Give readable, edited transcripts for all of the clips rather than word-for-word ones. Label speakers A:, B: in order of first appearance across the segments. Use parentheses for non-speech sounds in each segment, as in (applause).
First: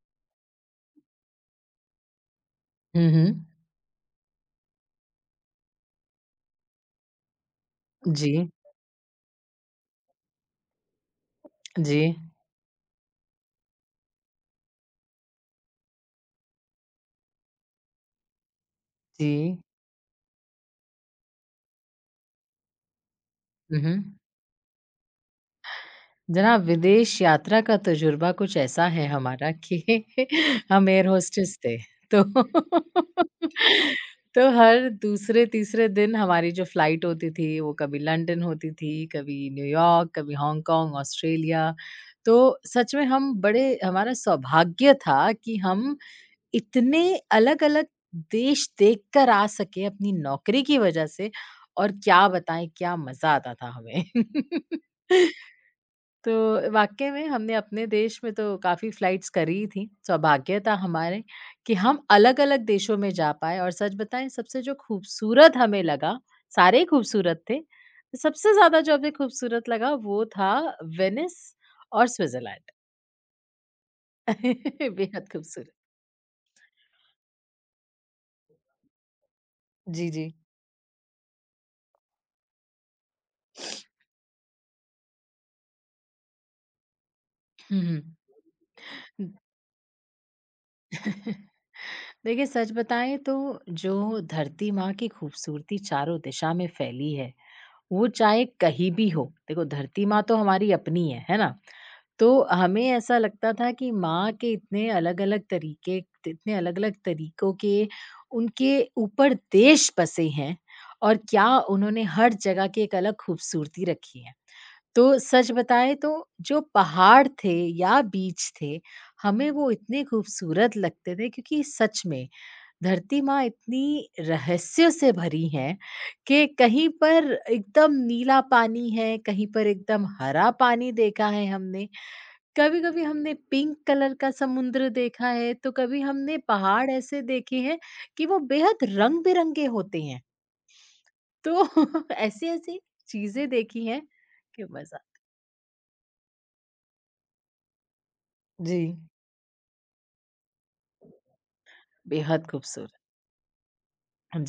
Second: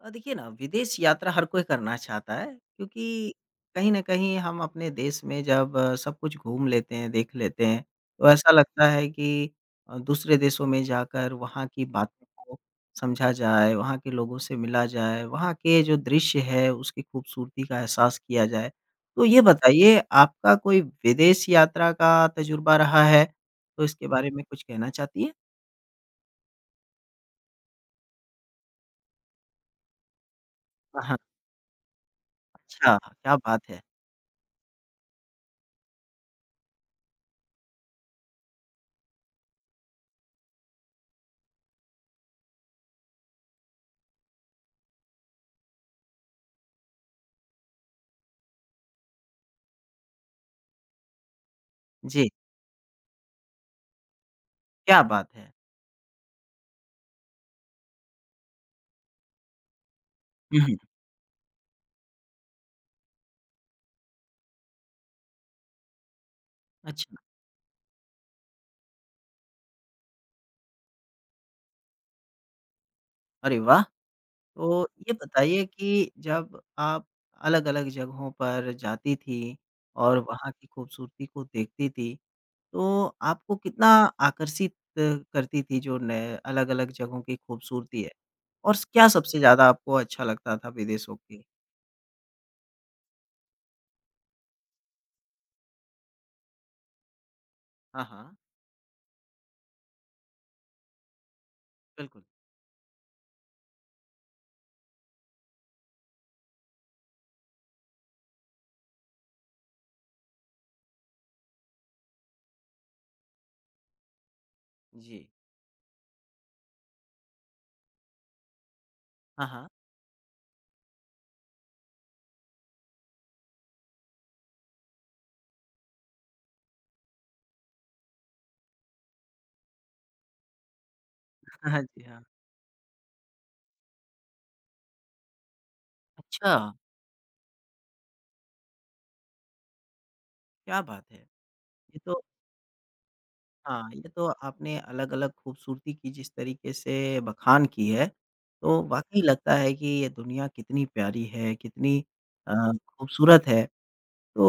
A: देखिए ना, विदेश यात्रा हर कोई करना चाहता है,
B: हुँ,
A: क्योंकि
B: हुँ।
A: कहीं न कहीं हम अपने देश में जब सब कुछ घूम लेते हैं, देख लेते हैं, तो
B: जी,
A: ऐसा लगता है कि दूसरे देशों में जाकर वहाँ की
B: जी,
A: बातों को समझा जाए, वहाँ के लोगों से मिला जाए, वहाँ के जो दृश्य है उसकी खूबसूरती का एहसास किया जाए। तो
B: जी।
A: ये बताइए, आपका कोई विदेश यात्रा का तजुर्बा रहा है?
B: हुँ,
A: तो इसके
B: हुँ।
A: बारे में कुछ कहना चाहती हैं?
B: जनाब विदेश यात्रा का तजुर्बा कुछ ऐसा है हमारा कि (laughs) हम एयर
A: हाँ,
B: होस्टेस थे। तो (laughs)
A: अच्छा, क्या बात है!
B: तो हर दूसरे-तीसरे दिन हमारी जो फ्लाइट होती थी वो कभी लंदन होती थी, कभी न्यूयॉर्क, कभी हांगकांग, ऑस्ट्रेलिया। तो सच में हम बड़े हमारा सौभाग्य था कि हम इतने अलग-अलग देश देखकर आ सके अपनी नौकरी की वजह से और क्या
A: जी,
B: बताएँ क्या मज़ा आता था हमें। (laughs)
A: क्या बात है!
B: तो वाक़ई में हमने अपने देश में तो काफ़ी फ्लाइट्स करी थी, सौभाग्य
A: हुँ,
B: था
A: हुँ।
B: हमारे कि हम अलग-अलग देशों में जा पाए और सच बताएँ सबसे जो खूबसूरत हमें लगा, सारे ही
A: अच्छा।
B: खूबसूरत थे। सबसे ज़्यादा जो हमें खूबसूरत लगा वो था वेनिस और स्विट्ज़रलैंड।
A: अरे वाह! तो
B: (laughs)
A: ये
B: बेहद
A: बताइए
B: खूबसूरत।
A: कि जब आप अलग-अलग जगहों पर जाती थी
B: जी,
A: और
B: जी।
A: वहाँ की खूबसूरती को देखती थी, तो आपको कितना आकर्षित करती थी जो नए अलग-अलग जगहों की
B: हुँ,
A: खूबसूरती है? और स क्या
B: हुँ।
A: सबसे ज़्यादा आपको अच्छा लगता था विदेशों के?
B: (laughs) देखिए सच बताएं तो जो धरती माँ की खूबसूरती चारों दिशा में फैली है
A: हाँ,
B: वो
A: हाँ,
B: चाहे कहीं भी हो। देखो धरती माँ तो हमारी अपनी है ना।
A: बिल्कुल।
B: तो हमें ऐसा लगता था कि माँ के इतने अलग अलग तरीके इतने अलग अलग तरीकों के उनके ऊपर देश बसे हैं और क्या, उन्होंने हर जगह की एक अलग खूबसूरती रखी है। तो
A: जी।
B: सच बताएं तो जो पहाड़ थे या बीच थे,
A: हाँ,
B: हमें
A: हाँ।
B: वो इतने खूबसूरत लगते थे क्योंकि सच में धरती माँ इतनी रहस्य से भरी है कि कहीं पर एकदम नीला पानी है, कहीं पर एकदम हरा पानी देखा है
A: (laughs) हाँ, हाँ,
B: हमने।
A: जी, हाँ।
B: कभी-कभी हमने पिंक कलर का समुद्र देखा है, तो कभी हमने
A: अच्छा!
B: पहाड़ ऐसे देखे हैं कि वो बेहद रंग-बिरंगे होते हैं।
A: क्या बात है! ये
B: तो (laughs)
A: तो
B: ऐसी-ऐसी चीज़ें देखी
A: हाँ,
B: हैं
A: ये तो
B: कि
A: आपने
B: मज़ा।
A: अलग-अलग खूबसूरती की जिस तरीके से बखान की है,
B: जी,
A: तो वाक़ई लगता है कि ये दुनिया कितनी प्यारी है, कितनी
B: बेहद
A: अ,
B: खूबसूरत।
A: खूबसूरत है।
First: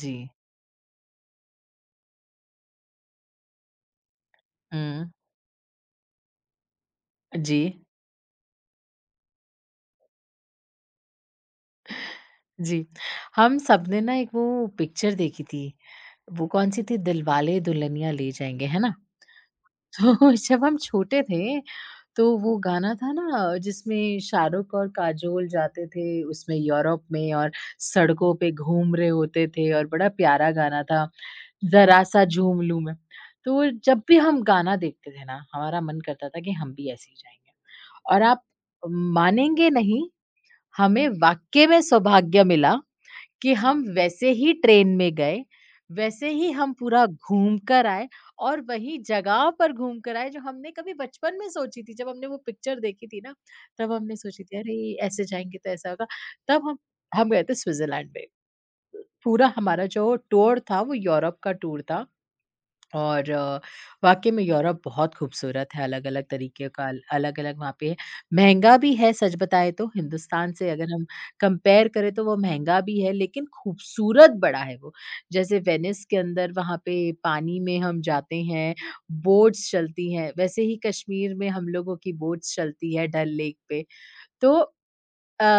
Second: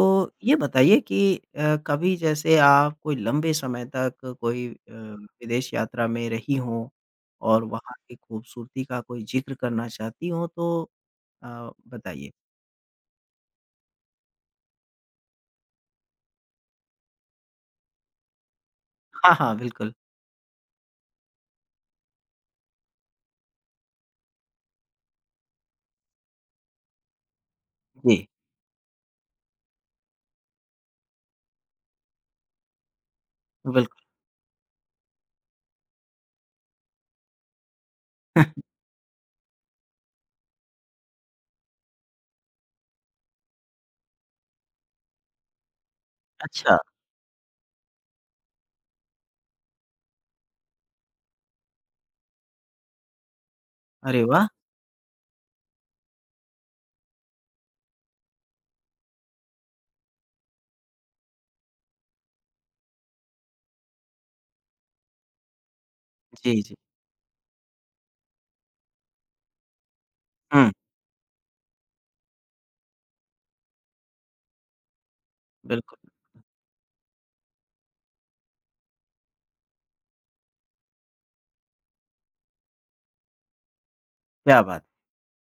B: जी।
A: ये बताइए कि कभी जैसे आप कोई लंबे समय तक कोई
B: हुँ।
A: विदेश यात्रा में रही हों
B: जी,
A: और वहाँ की खूबसूरती का कोई ज़िक्र करना चाहती हों तो बताइए?
B: जी। हम सबने ना एक वो पिक्चर देखी थी, वो कौन-सी थी दिलवाले दुल्हनिया ले जाएँगे, है ना?
A: हाँ, हाँ, बिल्कुल।
B: तो (laughs) जब हम छोटे थे, तो वो गाना था ना जिसमें शाहरुख और काजोल जाते थे उसमें, यूरोप में, और
A: जी,
B: सड़कों पे घूम रहे होते थे और बड़ा प्यारा गाना था, ज़रा-सा झूम लूँ मैं। तो जब
A: बिल्कुल।
B: भी हम गाना देखते थे ना, हमारा मन करता था कि हम भी ऐसे ही जाएँगे और आप
A: (laughs)
B: मानेंगे नहीं, हमें वाक़ई में सौभाग्य मिला कि हम वैसे ही ट्रेन में गए, वैसे ही हम
A: अच्छा,
B: पूरा घूम कर आए और वही जगह पर घूम कर आए जो हमने कभी बचपन में सोची थी। जब हमने वो पिक्चर देखी थी ना, तब हमने
A: अरे
B: सोची
A: वाह!
B: थी अरे! ऐसे जाएँगे तो ऐसा होगा। तब हम गए थे स्विट्ज़रलैंड में। पूरा हमारा जो टूर था वो यूरोप का टूर था। और वाक़ई में यूरोप बहुत खूबसूरत है, अलग-अलग
A: जी,
B: तरीके
A: जी।
B: का। अलग-अलग वहाँ पे महँगा भी है, सच बताएँ तो हिंदुस्तान से
A: हुँ,
B: अगर हम कंपेयर करें तो वो महँगा भी है लेकिन खूबसूरत बड़ा है वो। जैसे
A: बिल्कुल,
B: वेनिस के अंदर वहाँ पे पानी में हम जाते हैं, बोट्स चलती हैं, वैसे ही कश्मीर में हम लोगों की बोट्स चलती है डल लेक पे। तो
A: क्या बात,
B: अ,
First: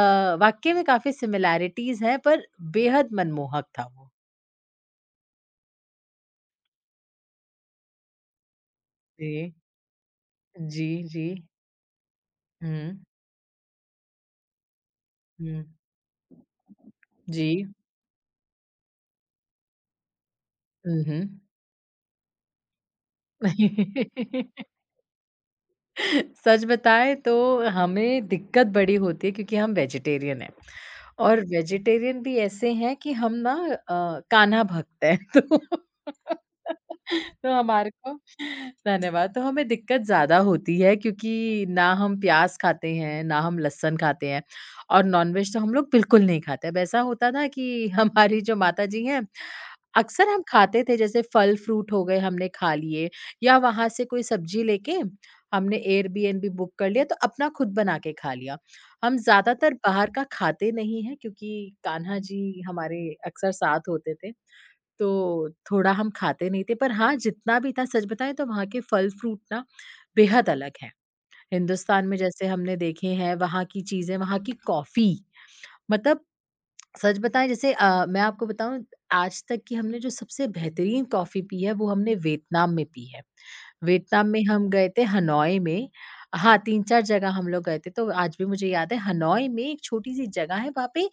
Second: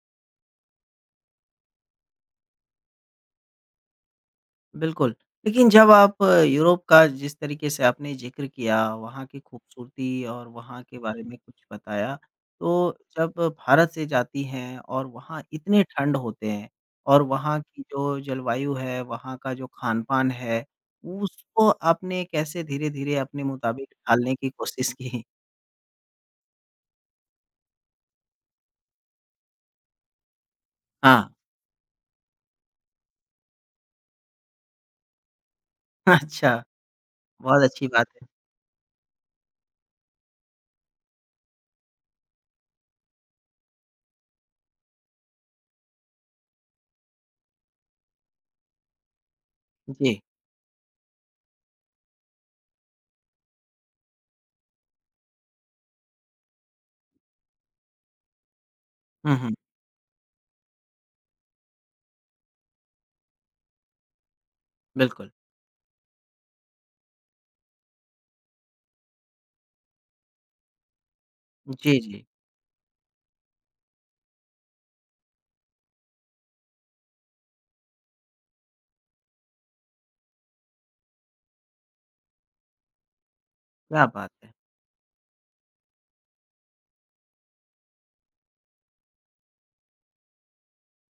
B: वाक़ई में काफ़ी सिमिलैरिटीज़ हैं, पर बेहद मनमोहक था वो।
A: बिल्कुल, लेकिन जब आप यूरोप का जिस तरीके से आपने ज़िक्र किया, वहाँ की
B: जी।
A: खूबसूरती और वहाँ
B: जी,
A: के बारे
B: जी।
A: में कुछ बताया, तो
B: हुँ,
A: जब भारत से जाती हैं और वहाँ
B: हुँ।
A: इतने ठंड होते हैं और
B: जी।
A: वहाँ की जो जलवायु है, वहाँ का जो खान-पान है,
B: हुँ, हुँ।
A: उसको आपने कैसे धीरे-धीरे अपने मुताबिक ढालने की
B: (laughs)
A: कोशिश की?
B: (laughs) सच बताएँ तो हमें दिक्कत बड़ी होती है क्योंकि हम वेजिटेरियन हैं,
A: हाँ,
B: और वेजिटेरियन भी ऐसे हैं कि हम ना कान्हा भक्त हैं। (laughs) तो
A: (laughs) अच्छा,
B: तो
A: बहुत अच्छी
B: हमारे
A: बात
B: को,
A: है।
B: धन्यवाद, तो हमें दिक्कत ज़्यादा होती है क्योंकि ना हम प्याज़ खाते हैं, ना हम लहसुन खाते हैं और नॉनवेज तो हम लोग बिल्कुल नहीं खाते। अब ऐसा होता था कि (laughs) हमारी जो माताजी हैं,
A: जी,
B: अक्सर हम खाते थे जैसे फल-फ्रूट हो गए हमने खा लिए, या वहाँ से कोई सब्ज़ी लेके हमने एयरबीएनबी बुक कर लिया, तो अपना खुद बना के खा लिया। हम
A: हुँ, हुँ,
B: ज़्यादातर बाहर का खाते नहीं हैं क्योंकि कान्हा जी हमारे अक्सर साथ होते थे,
A: बिल्कुल।
B: तो थोड़ा हम खाते नहीं थे। पर हाँ, जितना भी था सच बताएँ तो वहाँ के फल-फ्रूट ना बेहद अलग हैं।
A: जी,
B: हिंदुस्तान में
A: जी,
B: जैसे हमने देखे हैं, वहाँ की चीज़ें, वहाँ की कॉफ़ी, मतलब सच बताएँ, जैसे मैं आपको बताऊँ, आज तक की हमने जो सबसे बेहतरीन कॉफ़ी पी है वो हमने वियतनाम में पी है।
A: क्या
B: वियतनाम
A: बात
B: में
A: है!
B: हम गए थे हनोई में। हाँ, 3-4 जगह हम लोग गए थे, तो आज भी मुझे याद है हनोई में एक छोटी-सी जगह है, वहाँ पे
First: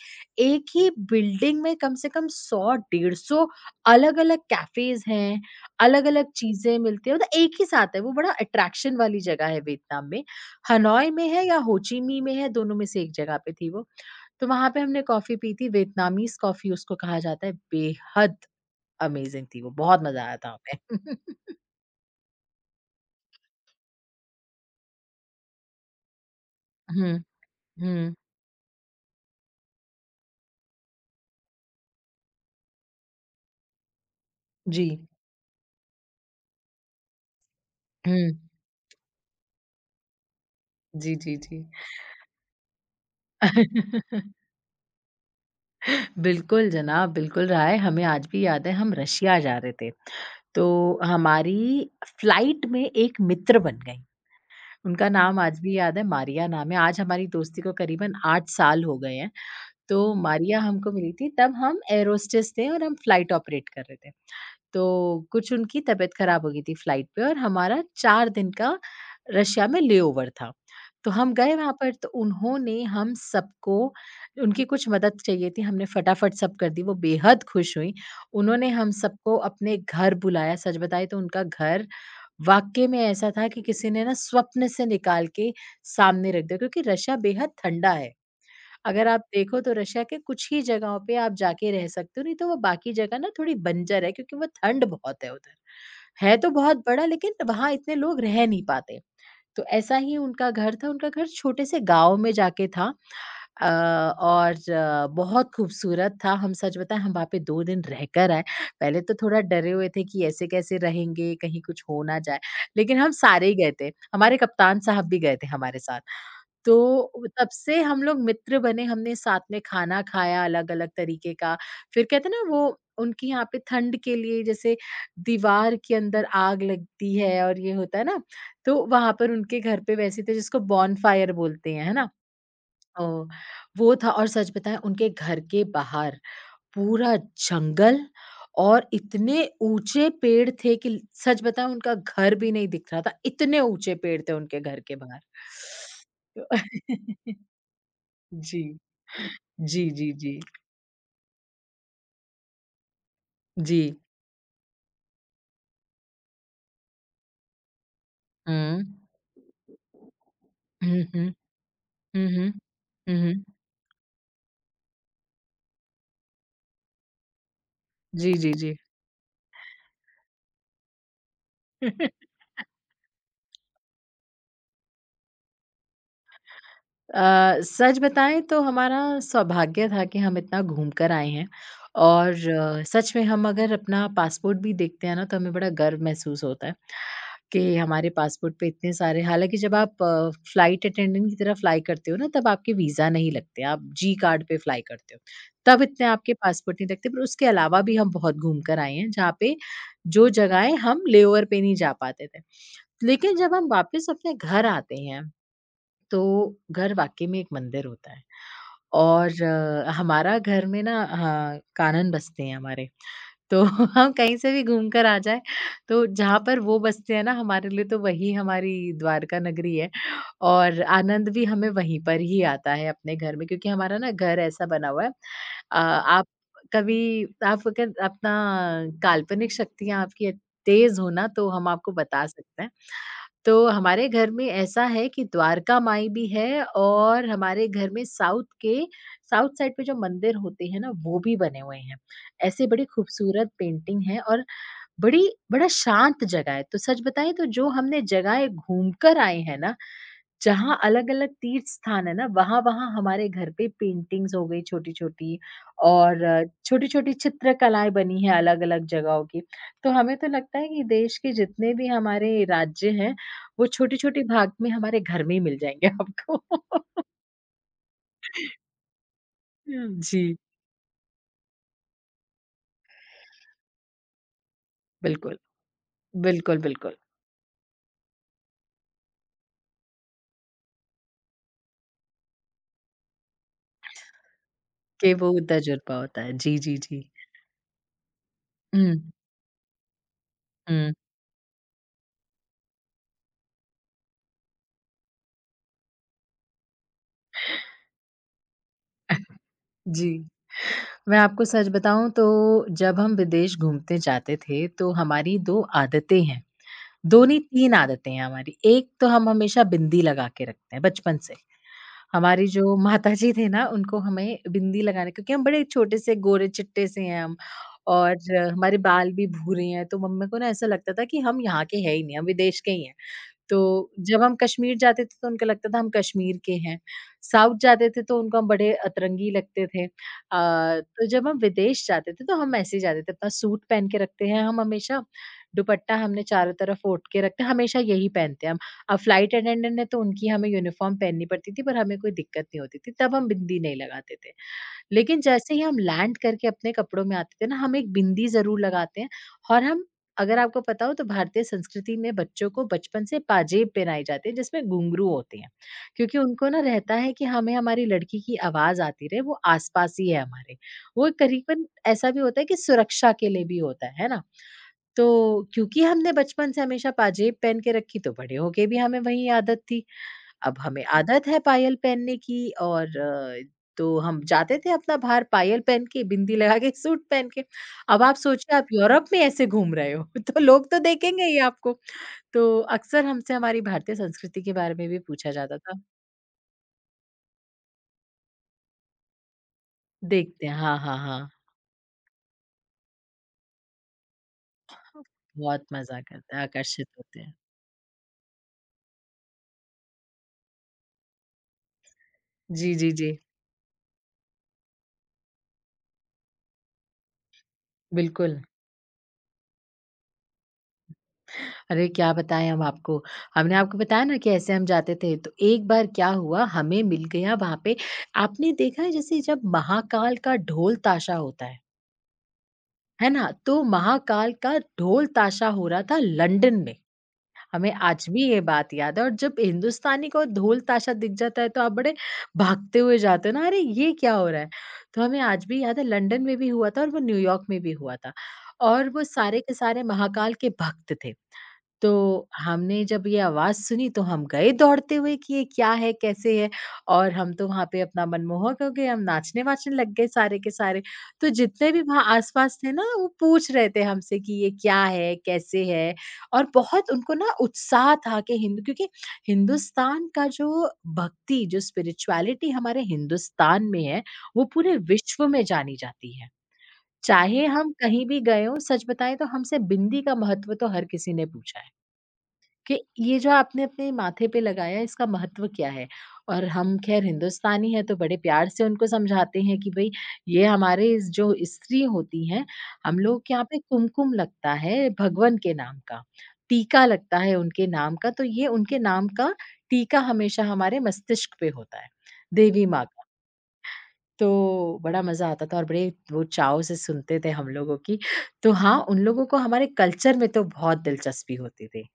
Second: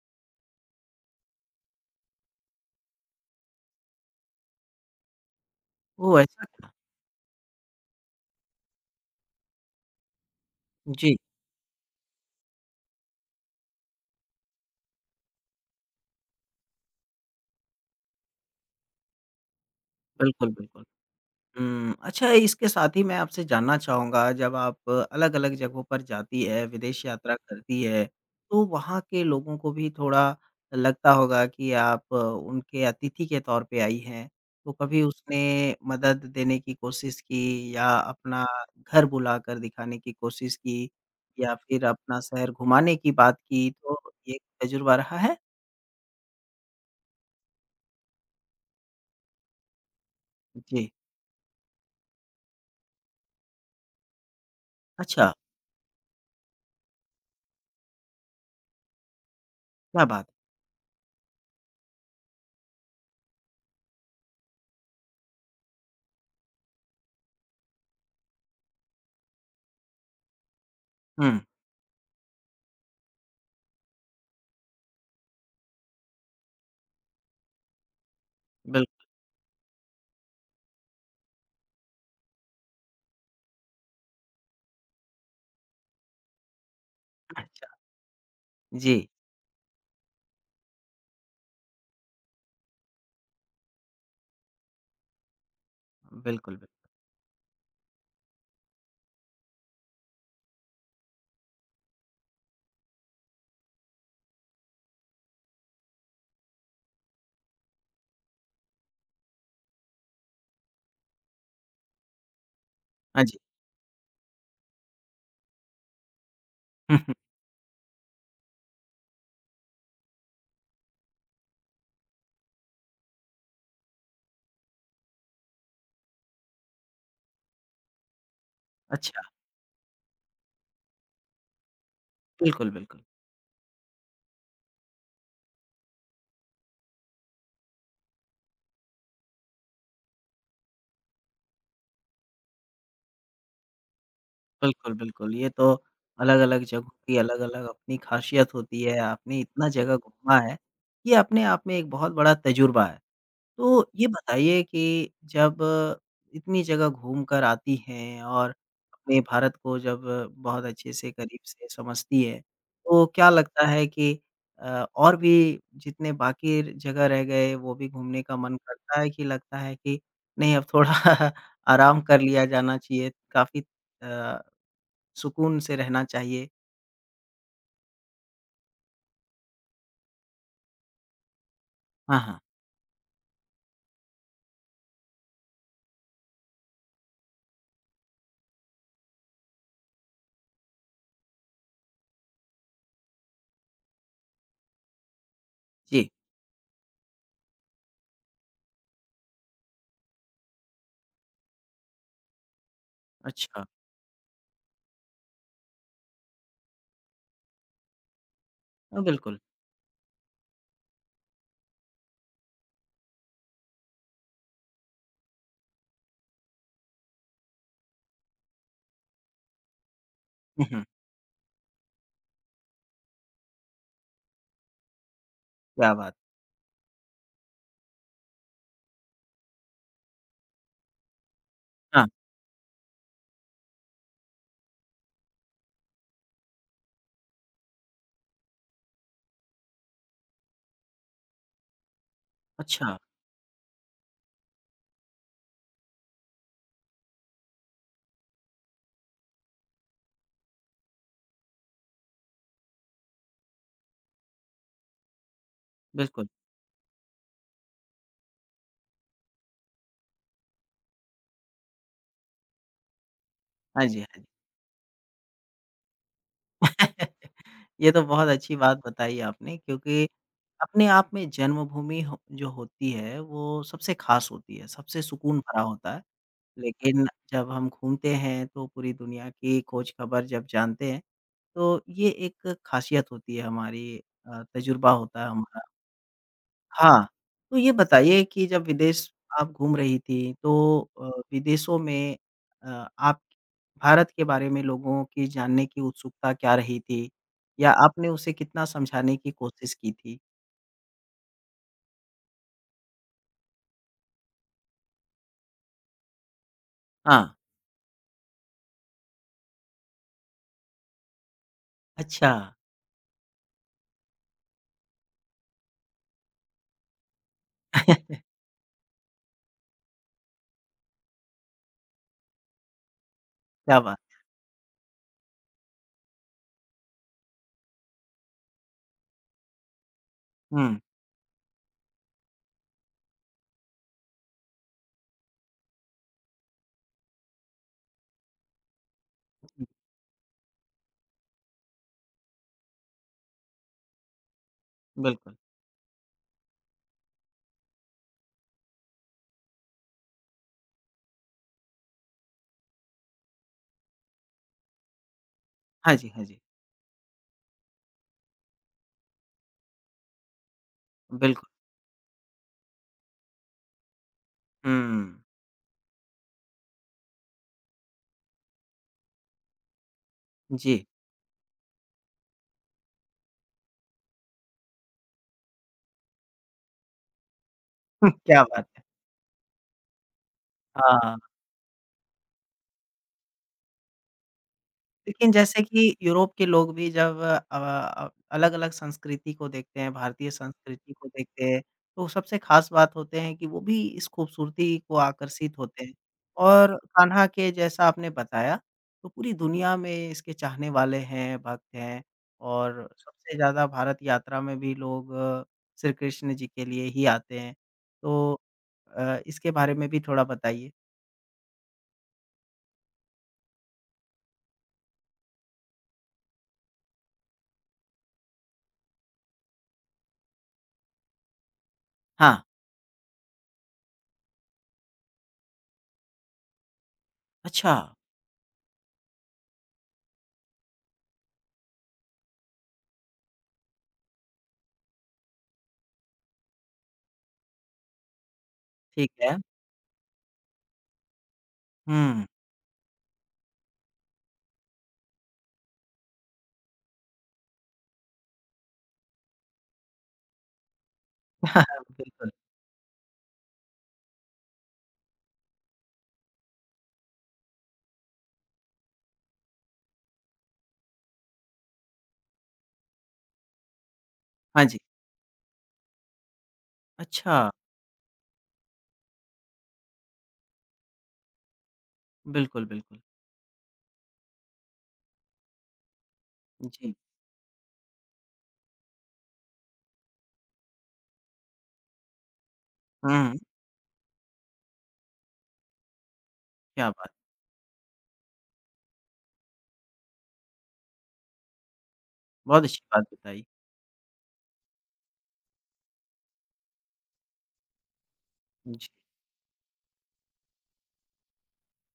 B: एक ही बिल्डिंग में कम से कम 100, डेढ़ 100 अलग-अलग कैफ़ेज़ हैं,
A: ओह!
B: अलग-अलग
A: ऐसा क्या?
B: चीज़ें मिलती हैं, मतलब एक ही साथ है, वो बड़ा अट्रैक्शन वाली जगह है वियतनाम में। हनोई
A: जी,
B: में है या हो ची मिन्ह में है, दोनों में से एक जगह पे थी वो। तो वहाँ पे हमने कॉफ़ी पी थी, वियतनामीज़ कॉफ़ी उसको कहा जाता है, बेहद अमेज़िंग थी वो, बहुत मज़ा आया
A: बिल्कुल,
B: था हमें।
A: बिल्कुल।
B: (laughs)
A: हुँ, अच्छा, इसके साथ ही मैं आपसे जानना चाहूँगा, जब आप अलग-अलग जगहों पर जाती है, विदेश
B: हुँ,
A: यात्रा करती है,
B: हुँ,
A: तो वहाँ के लोगों को भी थोड़ा लगता होगा कि आप उनके अतिथि के तौर पे आई हैं, तो
B: जी।
A: कभी उसने मदद देने की कोशिश की या
B: हुँ।
A: अपना घर बुलाकर दिखाने की कोशिश की
B: जी, जी,
A: या
B: जी।
A: फिर अपना शहर घुमाने की बात की, तो
B: (laughs)
A: ये तजुर्बा रहा है?
B: बिल्कुल जनाब, बिल्कुल रहा है। हमें आज भी याद है हम रशिया जा रहे थे,
A: जी,
B: तो हमारी फ्लाइट में एक मित्र बन गई, उनका
A: अच्छा,
B: नाम आज भी याद है, मारिया नाम है, आज हमारी दोस्ती को करीबन 8 साल हो गए हैं।
A: क्या
B: तो
A: बात!
B: मारिया हमको मिली थी, तब हम एयर होस्टेस थे और हम फ्लाइट ऑपरेट कर रहे थे। तो कुछ उनकी तबीयत खराब हो गई थी फ्लाइट पे और हमारा 4 दिन का रशिया में लेओवर था। तो हम
A: हुँ,
B: गए वहाँ पर, तो उन्होंने हम सबको, उनकी कुछ मदद चाहिए थी, हमने फटाफट सब कर दी, वो बेहद खुश हुईं। उन्होंने हम
A: बिल्कुल,
B: सबको अपने घर बुलाया, सच बताएँ तो उनका घर वाक़ई में ऐसा था कि किसी ने ना स्वप्न से निकाल के सामने रख दिया, क्योंकि रशिया बेहद
A: अच्छा,
B: ठंडा है।
A: जी,
B: अगर आप देखो तो रशिया के कुछ ही जगहों पे आप जाके रह सकते हो, नहीं तो वो बाकी जगह ना थोड़ी बंजर है क्योंकि वो ठंड बहुत है उधर। है तो
A: बिल्कुल, बिल्कुल।
B: बहुत बड़ा लेकिन वहाँ इतने लोग रह नहीं पाते। तो ऐसा ही उनका घर था, उनका घर छोटे से गाँव में जाके था, अ, और बहुत खूबसूरत था। हम, सच बताएँ, हम वहाँ पे 2 दिन रहकर आए। पहले तो थोड़ा डरे हुए थे कि ऐसे कैसे रहेंगे, कहीं कुछ हो ना जाए, लेकिन हम
A: हाँ जी।
B: सारे ही गए थे। हमारे कप्तान साहब भी गए थे हमारे साथ। तो
A: (laughs)
B: तब से हम लोग मित्र बने, हमने साथ में खाना खाया अलग-अलग तरीके का। फिर कहते हैं ना, वो उनके यहाँ पे ठंड के लिए जैसे दीवार के अंदर आग लगती है और ये होता है ना, तो वहाँ
A: अच्छा,
B: पर उनके घर पे वैसे थे, जिसको बॉनफायर बोलते हैं, है ना?
A: बिल्कुल, बिल्कुल।
B: अ, वो था, और सच बताएँ उनके घर के बाहर पूरा जंगल और इतने ऊँचे पेड़ थे कि, ल सच बताऊँ, उनका घर भी नहीं दिख रहा था, इतने ऊँचे पेड़ थे उनके घर
A: बिल्कुल,
B: के बाहर।
A: बिल्कुल, ये तो
B: तो
A: अलग-अलग जगहों की अलग-अलग अपनी
B: (laughs)
A: ख़ासियत
B: जी।
A: होती है, आपने इतना
B: जी,
A: जगह
B: जी,
A: घूमा
B: जी।
A: है, ये अपने आप में एक बहुत बड़ा तजुर्बा है।
B: जी।
A: तो ये बताइए कि जब इतनी जगह घूमकर आती हैं और
B: हुँ।
A: अपने भारत को जब बहुत अच्छे
B: हुँ,
A: से
B: हुँ।
A: करीब से समझती
B: हुँ,
A: है,
B: हुँ।
A: तो
B: हुँ,
A: क्या
B: हुँ।
A: लगता है कि अ, और भी जितने बाकी जगह रह गए वो भी घूमने
B: जी,
A: का
B: जी,
A: मन
B: जी।
A: करता है, कि लगता है कि नहीं अब थोड़ा (laughs) आराम कर
B: (laughs)
A: लिया जाना चाहिए, काफ़ी अ, सुकून से रहना चाहिए?
B: सच बताएँ तो हमारा सौभाग्य था कि हम इतना घूम कर आए हैं,
A: हाँ,
B: और
A: हाँ।
B: सच में हम अगर अपना पासपोर्ट भी देखते हैं ना, तो हमें बड़ा गर्व महसूस होता है कि हमारे पासपोर्ट पे इतने सारे, हालाँकि जब आप फ्लाइट अटेंडेंट की तरह फ्लाई करते हो ना, तब आपके वीज़ा नहीं लगते, आप जी कार्ड पे फ्लाई करते हो, तब इतने
A: जी,
B: आपके पासपोर्ट नहीं लगते। पर उसके अलावा भी हम बहुत घूम कर आए हैं, जहाँ पे जो जगहें हम लेओवर पे नहीं जा पाते थे। लेकिन जब
A: अच्छा।
B: हम वापस अपने घर आते हैं तो घर वाक़ई में एक मंदिर होता है,
A: बिल्कुल।
B: और हमारा घर में ना, हाँ, कानन बसते हैं हमारे। तो (laughs) हम कहीं से भी घूम कर आ जाएँ, तो जहाँ पर वो बसते हैं ना हमारे लिए, तो वही हमारी द्वारका नगरी है,
A: हुँ,
B: और
A: हुँ।
B: आनंद भी हमें वहीं पर ही आता है अपने घर में, क्योंकि हमारा ना घर ऐसा बना हुआ है अ,
A: क्या बात!
B: आप कभी आप अगर अपना काल्पनिक शक्तियाँ आपकी तेज़ हो ना, तो हम आपको
A: हाँ,
B: बता सकते हैं। तो हमारे घर में ऐसा है कि द्वारका माई भी है और हमारे घर में साउथ साइड पे जो मंदिर होते हैं ना वो भी बने हुए हैं। ऐसी बड़ी
A: अच्छा,
B: खूबसूरत पेंटिंग है, और बड़ी बड़ा शांत जगह है। तो सच बताएँ तो जो हमने जगहें घूमकर आए हैं ना, जहाँ अलग-अलग तीर्थ स्थान है ना, वहाँ-वहाँ हमारे घर पे पेंटिंग्स हो गई छोटी-छोटी, और
A: बिल्कुल।
B: छोटी-छोटी चित्रकलाएँ बनी हैं अलग-अलग जगहों की। तो हमें तो लगता है कि देश के जितने भी हमारे राज्य हैं, वो
A: हाँ जी, हाँ
B: छोटी-छोटी
A: जी।
B: भाग में हमारे घर में ही मिल जाएँगे आपको। (laughs)
A: (laughs) ये तो बहुत अच्छी बात बताई आपने, क्योंकि
B: जी,
A: अपने आप में जन्मभूमि हो जो होती है वो सबसे ख़ास होती है, सबसे
B: बिल्कुल।
A: सुकून भरा होता है।
B: बिल्कुल, बिल्कुल।
A: लेकिन जब हम घूमते हैं तो पूरी दुनिया की खोज-ख़बर जब जानते हैं, तो ये एक ख़ासियत होती है हमारी, तजुर्बा
B: कि
A: होता
B: वो
A: है हमारा।
B: तजुर्बा होता है। जी, जी, जी।
A: हाँ, तो ये बताइए कि जब
B: हुँ।
A: विदेश आप घूम रही थी, तो
B: हुँ।
A: विदेशों में आप भारत के बारे में लोगों की जानने की उत्सुकता क्या रही थी? या आपने उसे कितना समझाने की कोशिश की थी?
B: जी, मैं आपको सच बताऊँ तो जब हम विदेश घूमने जाते थे, तो हमारी 2 आदतें हैं।
A: हाँ,
B: 2 नहीं, 3 आदतें हैं हमारी। एक तो, हम हमेशा बिंदी लगा के रखते हैं बचपन से।
A: अच्छा।
B: हमारी जो माताजी थे ना, उनको हमें बिंदी लगाने, क्योंकि हम बड़े छोटे से गोरे-चिट्टे से हैं हम और
A: (laughs)
B: हमारे बाल भी भूरे हैं, तो मम्मी को ना ऐसा लगता था कि हम यहाँ के हैं ही नहीं, हम विदेश के ही हैं। तो
A: क्या बात!
B: जब हम कश्मीर जाते थे तो उनको लगता था हम कश्मीर के हैं। साउथ जाते थे तो उनको हम बड़े अतरंगी लगते थे।
A: हुँ,
B: तो जब हम विदेश जाते थे तो हम ऐसे ही जाते थे। अपना सूट पहन के रखते हैं हम हमेशा, दुपट्टा हमने चारों तरफ ओढ़ के रखते हैं, हमेशा यही पहनते हैं हम। अब फ्लाइट
A: हुँ,
B: अटेंडेंट है तो उनकी हमें यूनिफ़ॉर्म पहननी पड़ती थी पर हमें कोई दिक्कत नहीं होती थी, तब हम बिंदी नहीं लगाते थे। लेकिन
A: बिल्कुल।
B: जैसे ही हम लैंड करके अपने कपड़ों में आते थे ना, हम एक बिंदी ज़रूर लगाते हैं और हम अगर आपको पता हो तो भारतीय संस्कृति में बच्चों को बचपन से पाजेब पहनाई जाती है जिसमें घुंघरू होते हैं।
A: हाँ जी,
B: क्योंकि
A: हाँ जी,
B: उनको ना रहता है कि हमें हमारी लड़की की आवाज़ आती रहे, वो आस-पास ही है हमारे। वो
A: बिल्कुल।
B: करीबन ऐसा भी होता है कि सुरक्षा के लिए भी होता है ना?
A: हुँ,
B: तो क्योंकि हमने बचपन से हमेशा पाजेब पहन के रखी तो बड़े होके भी हमें वही आदत थी। अब हमें
A: जी,
B: आदत है पायल पहनने की और तो हम जाते थे अपना बाहर पायल पहन के, बिंदी लगा के, सूट पहन के। अब
A: (laughs)
B: आप
A: क्या
B: सोचिए आप
A: बात है!
B: यूरोप में ऐसे घूम रहे हो, (laughs) तो लोग तो
A: हाँ।
B: देखेंगे ही आपको। तो अक्सर हमसे हमारी भारतीय संस्कृति के बारे में भी पूछा
A: लेकिन
B: जाता
A: जैसे
B: था।
A: कि यूरोप के लोग भी जब अलग-अलग संस्कृति को देखते हैं, भारतीय
B: देखते हैं, हाँ,
A: संस्कृति
B: हाँ,
A: को
B: हाँ।
A: देखते हैं, तो सबसे ख़ास बात होते हैं कि वो भी इस खूबसूरती को आकर्षित
B: बहुत
A: होते हैं।
B: मज़ा करते हैं,
A: और
B: आकर्षित होते
A: कान्हा
B: हैं।
A: के जैसा आपने बताया, तो पूरी दुनिया में इसके चाहने वाले हैं, भक्त हैं,
B: जी,
A: और
B: जी, जी।
A: सबसे ज़्यादा भारत यात्रा में भी लोग श्री कृष्ण जी के लिए ही आते हैं।
B: बिल्कुल।
A: तो इसके बारे में भी थोड़ा बताइए?
B: अरे! क्या बताएँ हम आपको। हमने आपको बताया ना कि ऐसे हम जाते थे, तो एक बार क्या हुआ हमें मिल गया वहाँ पे आपने देखा है जैसे जब महाकाल का ढोल ताशा होता
A: हाँ,
B: है ना? तो महाकाल का ढोल ताशा हो रहा था लंदन में। हमें
A: अच्छा,
B: आज भी ये बात याद है और जब हिंदुस्तानी को ढोल ताशा दिख जाता है तो आप बड़े भागते हुए जाते हो ना, अरे ये क्या हो रहा है? तो हमें आज भी याद है लंदन में भी हुआ था और वो न्यूयॉर्क में भी हुआ था और वो
A: ठीक है।
B: सारे के सारे महाकाल के भक्त थे। तो
A: हुँ,
B: हमने जब ये आवाज़ सुनी तो हम गए दौड़ते हुए कि ये क्या है, कैसे है? और हम तो वहाँ पे अपना मनमोहक हो गए, हम नाचने-वाचने लग गए सारे के सारे। तो जितने भी
A: (laughs)
B: वहाँ
A: बिल्कुल।
B: आस-पास थे ना वो पूछ रहे थे हमसे कि ये क्या है, कैसे है? और बहुत उनको ना उत्साह था कि हिंद क्योंकि हिंदुस्तान का जो भक्ति, जो स्पिरिचुअलिटी हमारे हिंदुस्तान में है, वो
A: हाँ
B: पूरे
A: जी।
B: विश्व में जानी जाती है।
A: अच्छा,
B: चाहे हम कहीं भी गए हों, सच बताएँ तो हमसे बिंदी का महत्व तो हर किसी ने पूछा है।
A: बिल्कुल,
B: कि
A: बिल्कुल।
B: ये जो आपने अपने माथे पे लगाया है इसका महत्व क्या है? और हम
A: जी।
B: ख़ैर हिंदुस्तानी हैं तो बड़े प्यार से उनको समझाते हैं कि भई ये हमारे इस जो स्त्री होती हैं, हम लोग के
A: हुँ,
B: यहाँ पे कुमकुम लगता है भगवन के नाम का, टीका
A: क्या बात!
B: लगता है उनके नाम का, तो ये उनके नाम का टीका हमेशा हमारे मस्तिष्क पे होता है,
A: बहुत
B: देवी
A: अच्छी
B: माँ का।
A: बात बताई।
B: तो बड़ा मज़ा आता था और बड़े वो चाव से सुनते थे हम लोगों की। तो हाँ,
A: जी।
B: उन लोगों को हमारे कल्चर में तो बहुत दिलचस्पी होती थी।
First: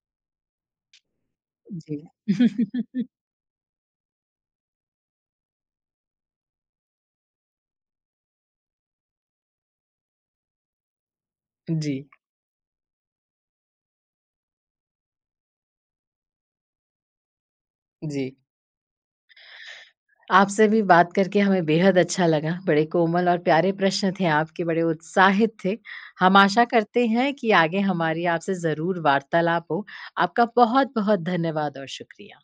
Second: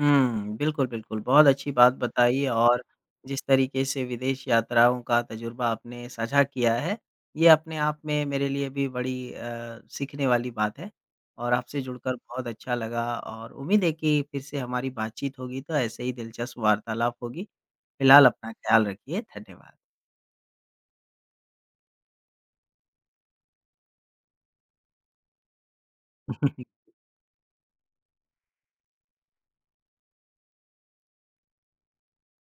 A: हुँ, बिल्कुल, बिल्कुल, बहुत अच्छी बात
B: जी।
A: बताई, और
B: (laughs)
A: जिस तरीके से विदेश यात्राओं का तजुर्बा आपने साझा किया है, ये अपने आप में मेरे लिए भी बड़ी सीखने वाली बात है, और आपसे
B: जी,
A: जुड़कर बहुत अच्छा लगा और उम्मीद है कि फिर से हमारी बातचीत होगी, तो ऐसे ही दिलचस्प वार्तालाप होगी।
B: जी।
A: फिलहाल अपना ख़्याल रखिए, धन्यवाद।
B: आपसे भी बात करके हमें बेहद अच्छा लगा। बड़े कोमल और प्यारे प्रश्न थे आपके, बड़े उत्साहित थे। हम आशा
A: (laughs)
B: करते हैं कि आगे हमारी आपसे ज़रूर वार्तालाप हो। आपका बहुत-बहुत धन्यवाद और शुक्रिया।